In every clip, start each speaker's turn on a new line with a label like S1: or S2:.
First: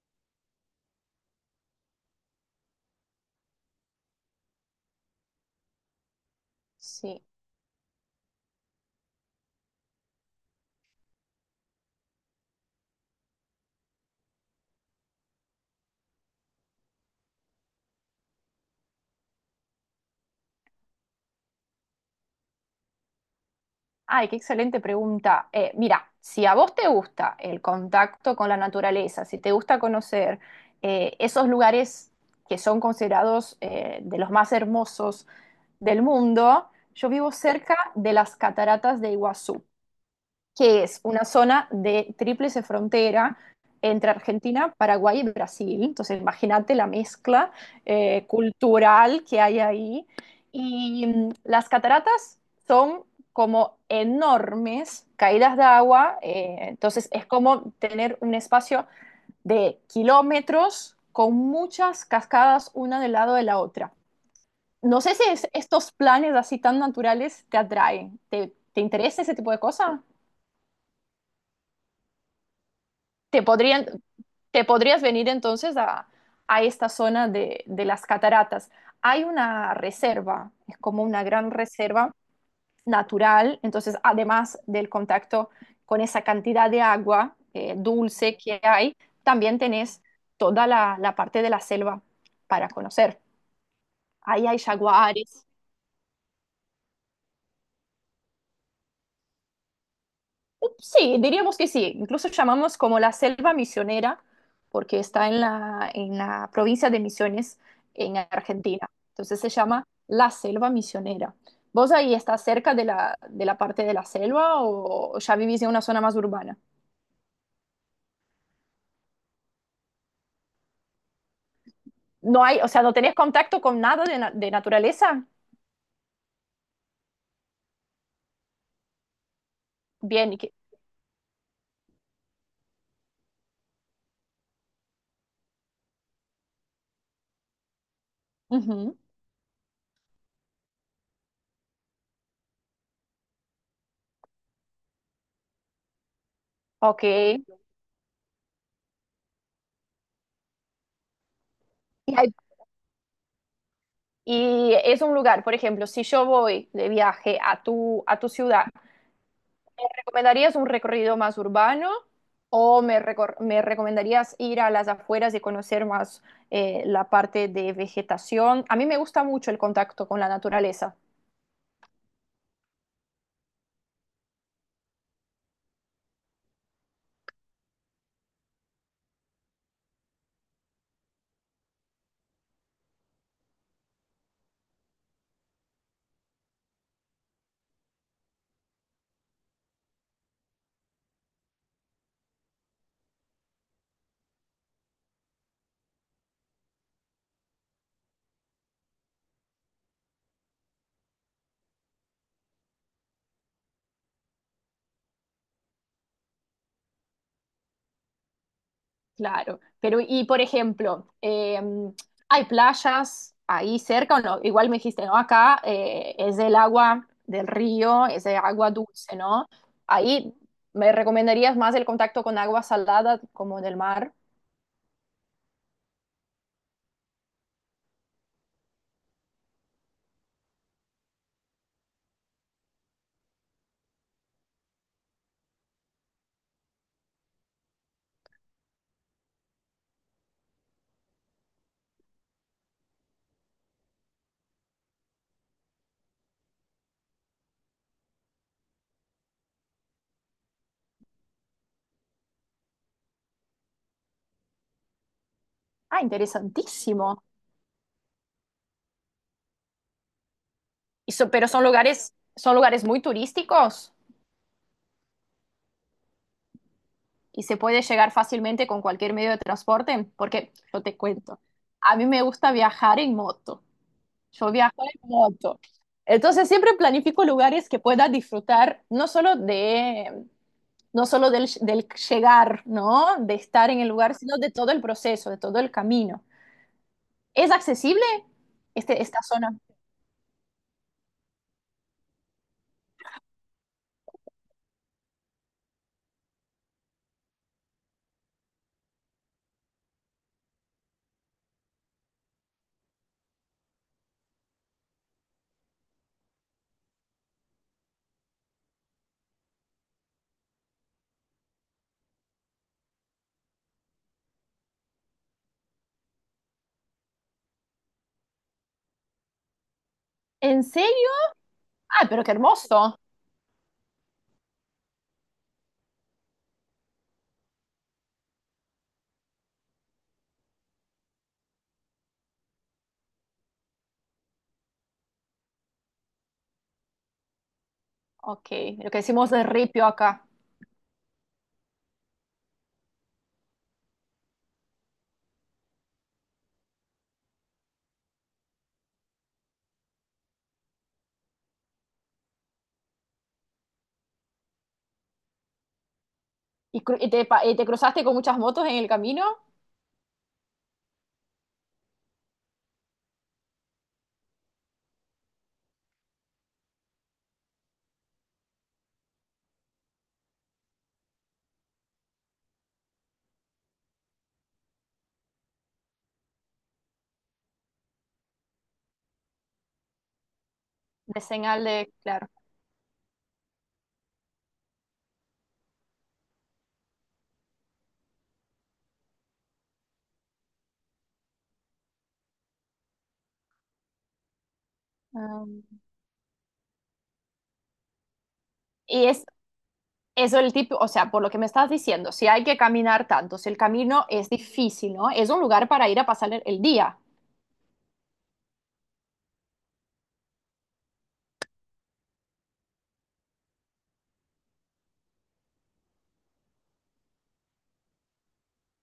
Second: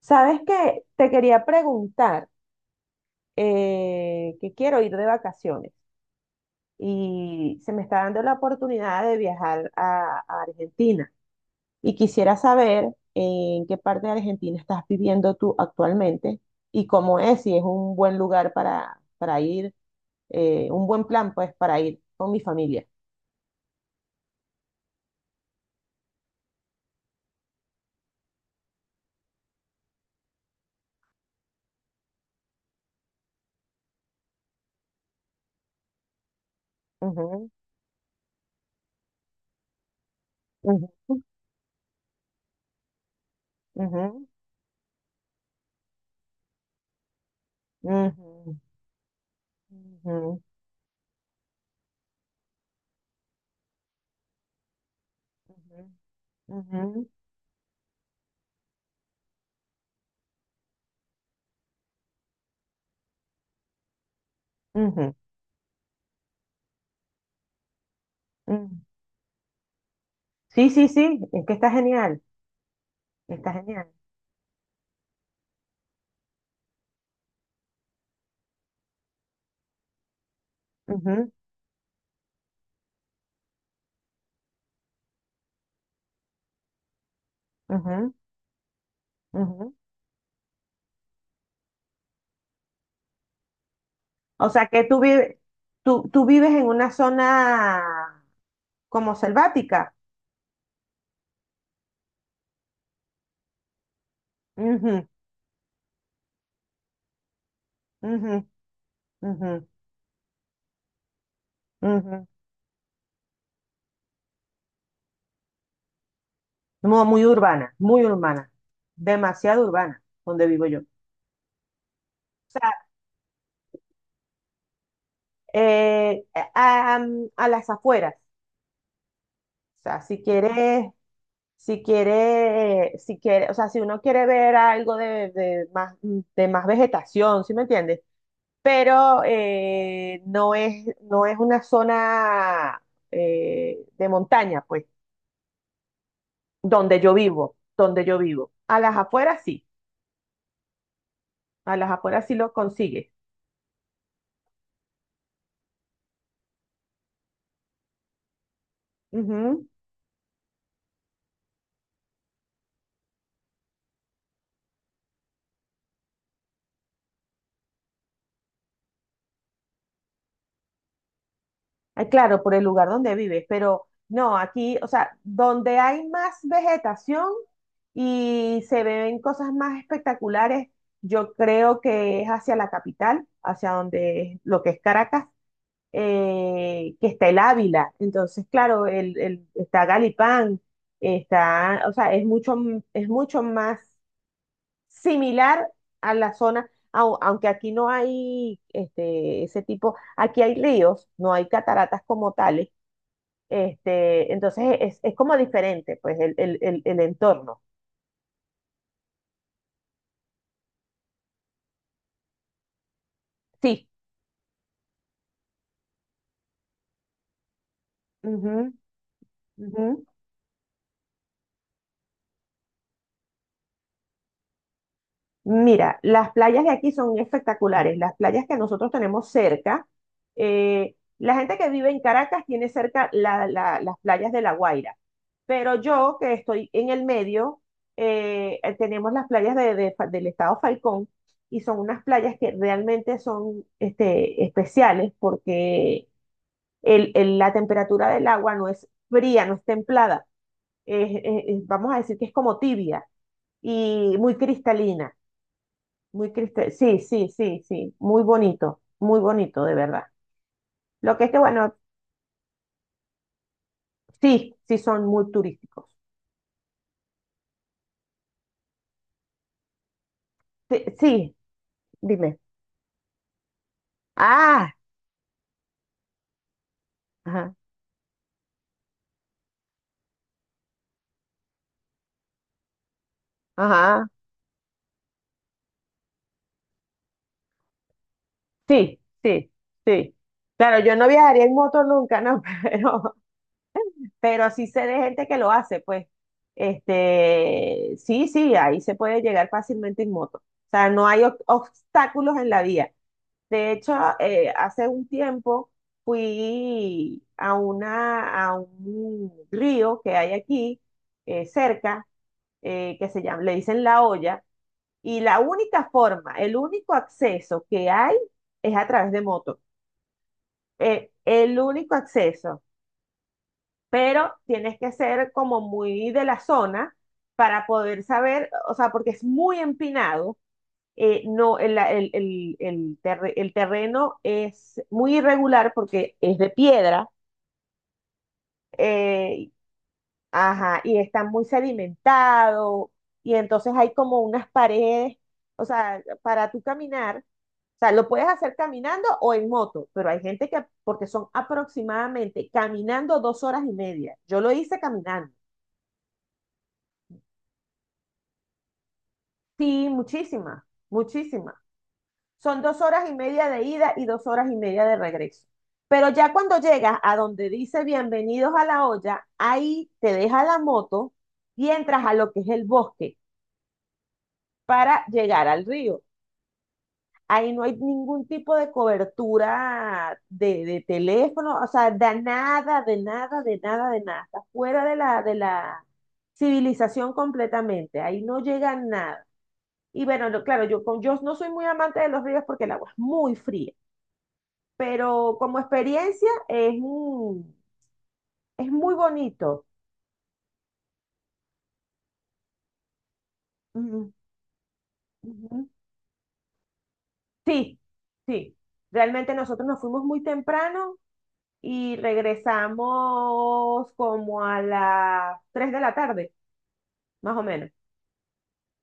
S1: Sabes que te quería preguntar que quiero ir de vacaciones
S2: Sí.
S1: y se me está dando la oportunidad de viajar a Argentina y quisiera saber en qué parte de Argentina estás viviendo tú actualmente y cómo es, si es un buen lugar para ir, un buen plan pues para ir con mi familia.
S2: Ay, qué excelente pregunta. Mira, si a vos te gusta el contacto con la naturaleza, si te gusta conocer esos lugares que son considerados de los más hermosos del mundo, yo vivo
S1: Ujú,
S2: cerca de las cataratas de Iguazú, que es
S1: ujú,
S2: una zona de tríplice frontera entre
S1: ujú,
S2: Argentina, Paraguay y Brasil. Entonces, imagínate la mezcla
S1: ujú,
S2: cultural que hay ahí.
S1: ujú,
S2: Y las cataratas son como enormes caídas de agua,
S1: ujú,
S2: entonces es como tener un espacio de kilómetros con muchas cascadas una del lado de la otra. No
S1: ujú,
S2: sé si estos planes así tan naturales te atraen.
S1: ujú.
S2: Te interesa ese tipo de cosas?
S1: Sí, sí, sí, es que está genial,
S2: Te
S1: está
S2: podrían,
S1: genial.
S2: Te podrías venir entonces a esta zona de las cataratas. Hay una reserva, es como una
S1: Ujú,
S2: gran reserva natural, entonces además del contacto con esa cantidad de agua
S1: ujú,
S2: dulce que hay, también
S1: ujú.
S2: tenés toda la, la parte de la selva para conocer. Ahí
S1: O
S2: hay
S1: sea que tú vives,
S2: jaguares.
S1: tú vives en una zona como selvática.
S2: Sí, diríamos que sí. Incluso llamamos como la selva misionera porque
S1: Ujú,
S2: está en la provincia de Misiones en
S1: ujú.
S2: Argentina. Entonces se
S1: Ujú,
S2: llama la selva misionera. ¿Vos ahí
S1: ujú.
S2: estás cerca de la parte de la selva o ya vivís en una zona más urbana?
S1: No, muy urbana, demasiado urbana donde vivo yo. O
S2: No hay, o sea,
S1: sea,
S2: no tenés contacto con nada de, de naturaleza.
S1: eh, a, a- a las afueras. O sea,
S2: Bien,
S1: si quiere, o sea, si uno quiere ver algo de más vegetación, ¿sí me entiendes?
S2: ujú,
S1: Pero no es, no es una zona de montaña, pues, donde
S2: ok.
S1: yo vivo, donde yo vivo. A las afueras sí, a las afueras sí
S2: Hay-
S1: lo consigues.
S2: y es un lugar, por ejemplo, si yo voy de viaje a tu ciudad. ¿Me recomendarías un recorrido más urbano o me, me recomendarías ir a las afueras y conocer más la parte de vegetación? A mí me gusta mucho el contacto con la naturaleza.
S1: Ah, claro, por el lugar donde vives, pero no, aquí, o sea, donde hay más vegetación y se ven cosas más espectaculares, yo creo que es hacia la capital, hacia lo que es Caracas, que está el Ávila. Entonces, claro, está Galipán, está, o sea, es mucho, es mucho más similar a la zona, aunque aquí no hay este, ese tipo, aquí hay ríos, no hay cataratas como tales este, entonces es como diferente, pues, el entorno.
S2: Claro, pero y por ejemplo, ¿hay playas ahí
S1: Sí.
S2: cerca o no? Igual me dijiste, ¿no? Acá es del agua del río, es de
S1: Ujú,
S2: agua dulce, ¿no?
S1: ujú.
S2: Ahí me recomendarías más el contacto con agua salada como del mar.
S1: Mira, las playas de aquí son espectaculares. Las playas que nosotros tenemos cerca, la gente que vive en Caracas tiene cerca las playas de La Guaira, pero yo que estoy en el medio, tenemos las playas del estado Falcón y son unas playas que realmente son este, especiales porque la temperatura del agua no es fría, no es templada, vamos a decir que es como tibia y muy cristalina,
S2: Ah,
S1: muy cristal, sí,
S2: interesantísimo.
S1: sí, sí, sí, muy bonito, de verdad.
S2: Y
S1: Lo que es que,
S2: pero
S1: bueno,
S2: son lugares muy turísticos
S1: sí, sí son muy turísticos.
S2: y se puede llegar fácilmente con cualquier medio de transporte, porque yo
S1: Sí,
S2: te
S1: sí,
S2: cuento, a mí me
S1: dime.
S2: gusta viajar en moto. Yo
S1: Ah,
S2: viajo en moto. Entonces siempre planifico
S1: ajá,
S2: lugares que pueda disfrutar no solo de, no solo del, del llegar, ¿no? De estar en el
S1: ajá,
S2: lugar, sino de todo el proceso, de todo el camino. ¿Es accesible
S1: sí,
S2: este, esta zona?
S1: sí, sí. Claro, yo no viajaría en moto nunca, ¿no? Pero sí sé de gente que lo hace, pues, este, sí, sí, ahí se puede llegar fácilmente en moto. O sea, no hay obstáculos en la vía. De hecho, hace un tiempo fui a una, a un río que hay aquí, cerca, que se llama, le dicen La Olla, y la única forma, el único acceso que hay es a través de moto.
S2: ¿En serio?
S1: El único
S2: Ah, pero qué
S1: acceso
S2: hermoso.
S1: pero tienes que ser como muy de la zona para poder saber, o sea, porque es muy empinado, no, el terreno es muy irregular porque es de piedra,
S2: Ok, lo que decimos de
S1: eh,
S2: ripio acá.
S1: ajá, y está muy sedimentado, y entonces hay como unas paredes, o sea, para tú caminar. O sea, lo puedes hacer caminando o en moto, pero hay gente que, porque son aproximadamente caminando 2 horas y media. Yo lo hice caminando.
S2: ¿Y, y te, y te cruzaste con muchas motos en el camino?
S1: Sí, muchísima, muchísima. Son 2 horas y media de ida y 2 horas y media de regreso. Pero ya cuando llegas a donde dice bienvenidos a la olla, ahí te deja la moto y entras a lo que es el bosque para llegar al río. Ahí no hay ningún tipo de cobertura de
S2: De
S1: teléfono,
S2: señal
S1: o sea,
S2: de,
S1: de
S2: claro.
S1: nada, de nada, de nada, de nada. Está fuera de de la civilización completamente. Ahí no llega nada. Y bueno, claro, yo, con, yo no soy muy amante de los ríos porque el agua es muy fría, pero
S2: Ah.
S1: como experiencia es, es muy
S2: Y es
S1: bonito.
S2: eso el tipo, o sea, por lo que me estás diciendo, si hay que caminar tanto, si el camino
S1: Ujú,
S2: es difícil, ¿no? Es un
S1: ujú.
S2: lugar para ir a pasar el día.
S1: Sí, sí. Realmente nosotros nos fuimos muy temprano y regresamos como a las 3 de la tarde, más o menos.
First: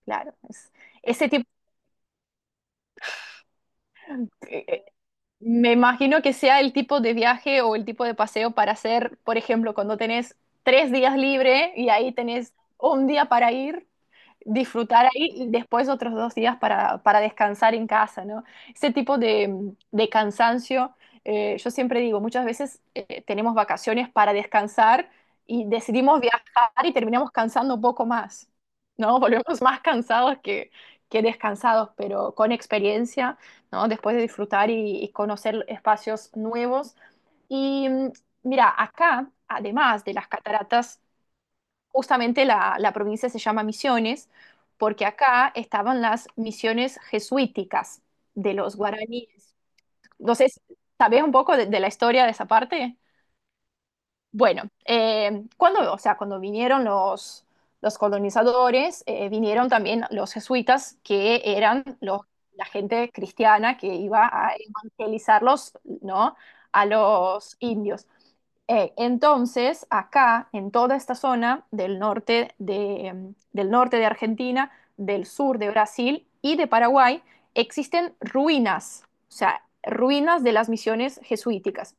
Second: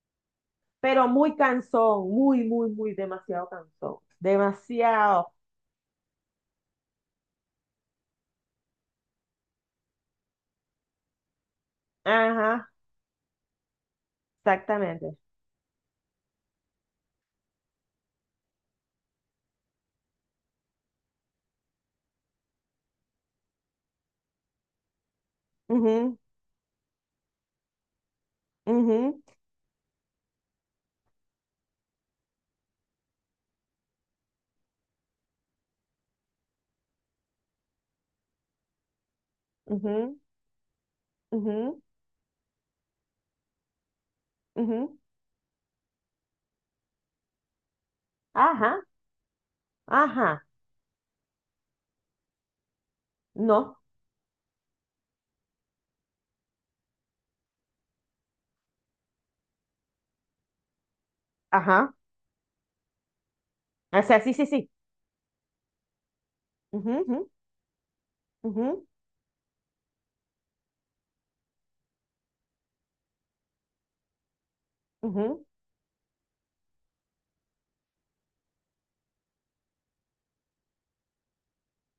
S2: Claro, es-
S1: Pero
S2: Ese
S1: muy
S2: tipo,
S1: cansón, muy, muy, muy demasiado cansón.
S2: eh, eh,
S1: Demasiado.
S2: me imagino que sea el tipo de viaje o el tipo de paseo para hacer, por ejemplo, cuando tenés tres días libre y ahí tenés
S1: Ajá,
S2: un día para ir, disfrutar
S1: exactamente.
S2: ahí y después otros dos días para descansar en casa, ¿no? Ese tipo de cansancio. Yo siempre digo, muchas veces tenemos vacaciones para descansar y
S1: Ujú,
S2: decidimos viajar y terminamos cansando un poco más, ¿no?
S1: ujú,
S2: Volvemos más cansados que descansados, pero con experiencia, ¿no? Después de disfrutar y conocer espacios nuevos. Y mira, acá, además de
S1: ujú,
S2: las cataratas,
S1: ujú,
S2: justamente la, la provincia se llama Misiones,
S1: ujú.
S2: porque acá estaban las misiones jesuíticas de los
S1: Ajá.
S2: guaraníes. No
S1: Ajá,
S2: sé, si- ¿Sabés un poco de la historia de esa parte?
S1: no,
S2: Bueno, cuando, o sea, cuando vinieron los colonizadores, vinieron también los jesuitas, que eran
S1: ajá.
S2: los, la gente cristiana que
S1: O sea,
S2: iba
S1: sí, sí,
S2: a
S1: sí.
S2: evangelizarlos, ¿no? A
S1: Ujú,
S2: los indios.
S1: ujú,
S2: Entonces, acá, en toda esta zona del norte de, del norte de Argentina, del
S1: ujú,
S2: sur de Brasil y de Paraguay, existen ruinas, o sea, ruinas de las misiones jesuíticas.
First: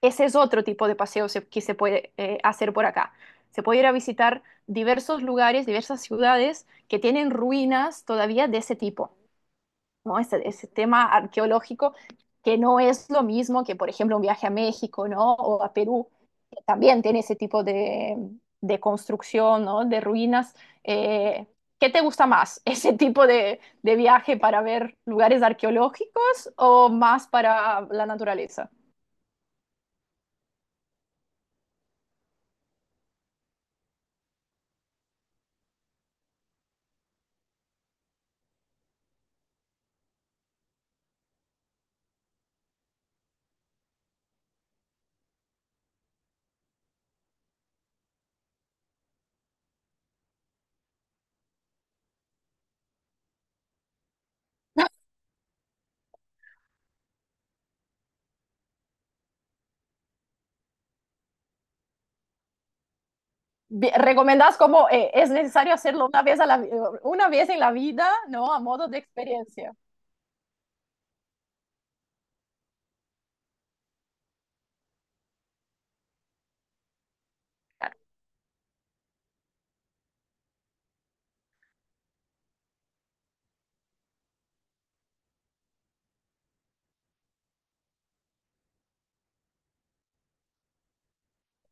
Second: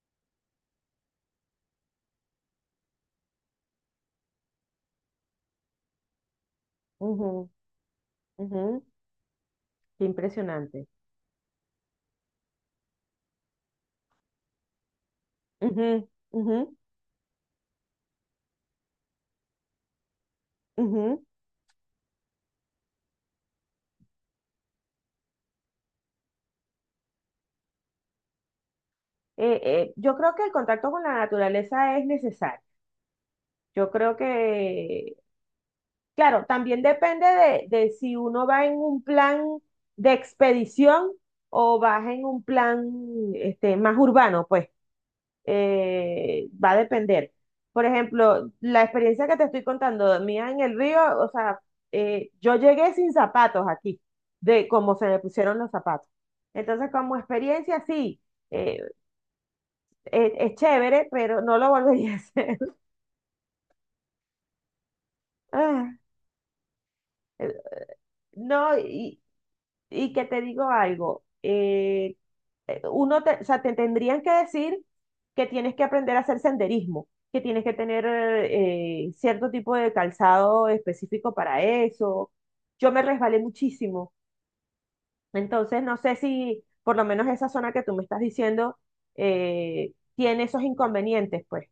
S2: Ese es otro tipo de paseo que se puede hacer por acá. Se puede ir a visitar diversos lugares, diversas ciudades que tienen
S1: ujú,
S2: ruinas todavía
S1: ujú,
S2: de
S1: ujú.
S2: ese tipo,
S1: Qué
S2: ¿no? Ese
S1: impresionante.
S2: tema arqueológico que no es lo mismo que, por ejemplo, un viaje a México, ¿no? O a
S1: Ujú,
S2: Perú,
S1: ujú,
S2: que también tiene ese tipo de construcción, ¿no? De ruinas.
S1: ujú.
S2: Eh, ¿Qué te gusta más? ¿Ese tipo de viaje para ver lugares arqueológicos o más para la naturaleza?
S1: Yo creo que el contacto con la naturaleza es necesario. Yo creo que, claro, también depende de si uno va en un plan de expedición o vas en un plan este, más urbano, pues. Va a depender. Por ejemplo, la experiencia que te estoy contando mía en el río, o sea, yo llegué sin zapatos aquí, de cómo se me pusieron los zapatos. Entonces, como experiencia, sí, eh, es chévere, pero no lo volvería a hacer.
S2: ¿Recomendás cómo es necesario
S1: Ah,
S2: hacerlo una vez, una vez
S1: eh,
S2: en la vida, ¿no? A
S1: no,
S2: modo de experiencia.
S1: y que te digo algo, uno te, o sea, te tendrían que decir que tienes que aprender a hacer senderismo, que tienes que tener cierto tipo de calzado específico para eso. Yo me resbalé muchísimo, entonces no sé si por lo menos esa zona que tú me estás diciendo tiene esos inconvenientes, pues,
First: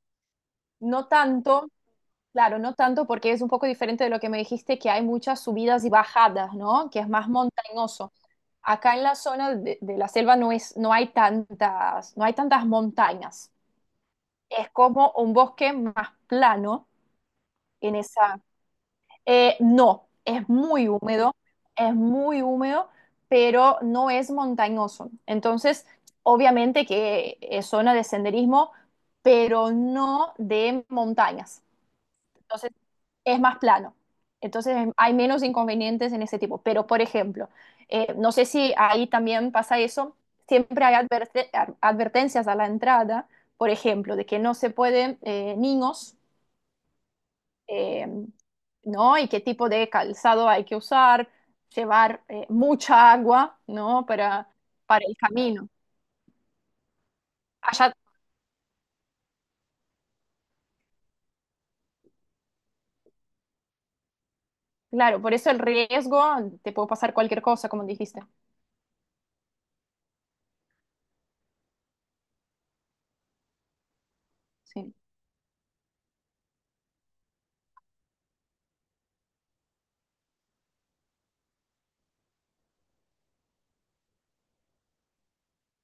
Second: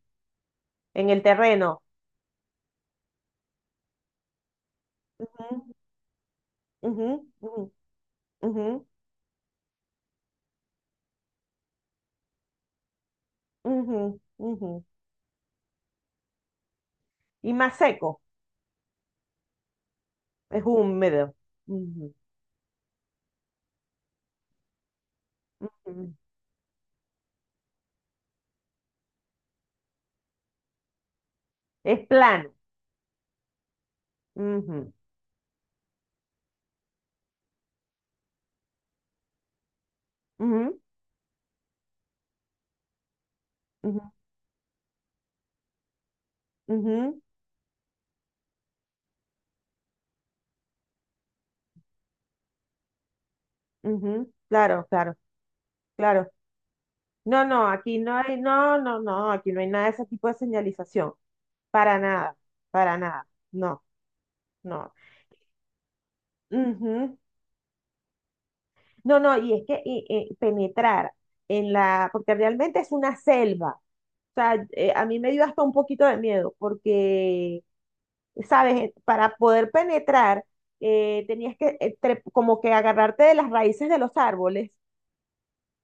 S2: No
S1: en el
S2: tanto,
S1: terreno.
S2: claro, no tanto porque es un poco diferente de lo que me dijiste, que hay muchas
S1: Ujú,
S2: subidas y bajadas, ¿no? Que es
S1: ujú,
S2: más
S1: ujú,
S2: montañoso. Acá en la zona de la selva no es, no hay tantas, no hay tantas montañas.
S1: ujú, ujú,
S2: Es
S1: ujú.
S2: como un bosque más plano
S1: Y más
S2: en
S1: seco,
S2: esa, no,
S1: es húmedo.
S2: es
S1: Ujú,
S2: muy húmedo, pero no es montañoso. Entonces,
S1: ujú.
S2: obviamente que es zona de senderismo, pero no de montañas.
S1: Es plano.
S2: Entonces, es más plano. Entonces,
S1: Ujú,
S2: hay menos inconvenientes en ese tipo. Pero, por ejemplo, no sé si ahí también pasa eso,
S1: ujú,
S2: siempre hay advertencias a la entrada, por
S1: ujú.
S2: ejemplo, de que no se pueden niños
S1: Ujú,
S2: eh, ¿no? Y qué tipo de calzado hay que usar, llevar mucha agua, ¿no?
S1: ujú, claro,
S2: Para
S1: claro,
S2: el camino.
S1: claro. No, no,
S2: Allá,
S1: aquí no hay, no, no, no, aquí no hay nada de ese tipo de señalización. Para nada, para nada. No, no.
S2: claro, por eso el riesgo, te puede pasar
S1: Ujú.
S2: cualquier cosa, como dijiste.
S1: No, no, y es que y penetrar en la, porque realmente es una selva. O sea,
S2: Sí.
S1: a mí me dio hasta un poquito de miedo, porque, ¿sabes? Para poder penetrar, tenías que como que agarrarte de las raíces de los árboles.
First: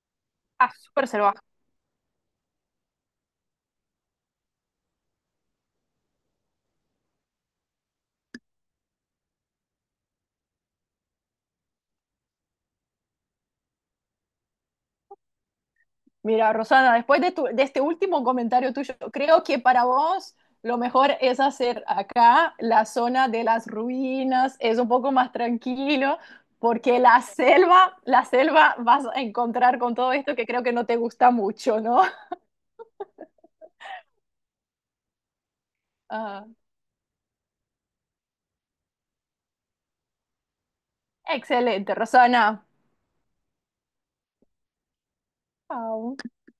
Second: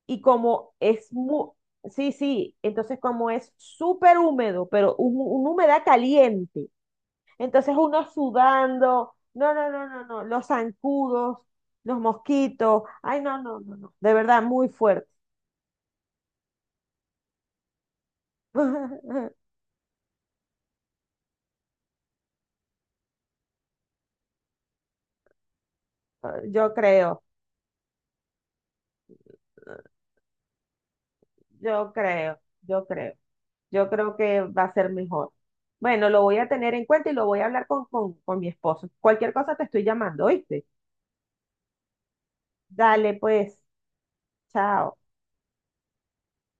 S1: Y
S2: Ah,
S1: como
S2: súper
S1: es
S2: salvaje.
S1: muy, sí, sí, entonces como es súper húmedo, pero un, una humedad caliente, entonces uno sudando, no, no, no, no, no, los zancudos, los mosquitos, ay, no, no, no, no, de verdad, muy fuerte.
S2: Mira, Rosana, después de, de este último comentario tuyo, creo que para vos lo mejor es hacer acá la zona de las ruinas, es un poco más tranquilo,
S1: Yo
S2: porque
S1: creo,
S2: la selva vas a encontrar con todo esto que creo que no te gusta mucho,
S1: yo
S2: ¿no?
S1: creo, yo creo, yo creo que va a ser mejor. Bueno, lo voy
S2: Ah,
S1: a tener en cuenta y lo voy a hablar con mi esposo. Cualquier cosa te estoy llamando, ¿oíste?
S2: excelente, Rosana.
S1: Dale, pues, chao.
S2: Au.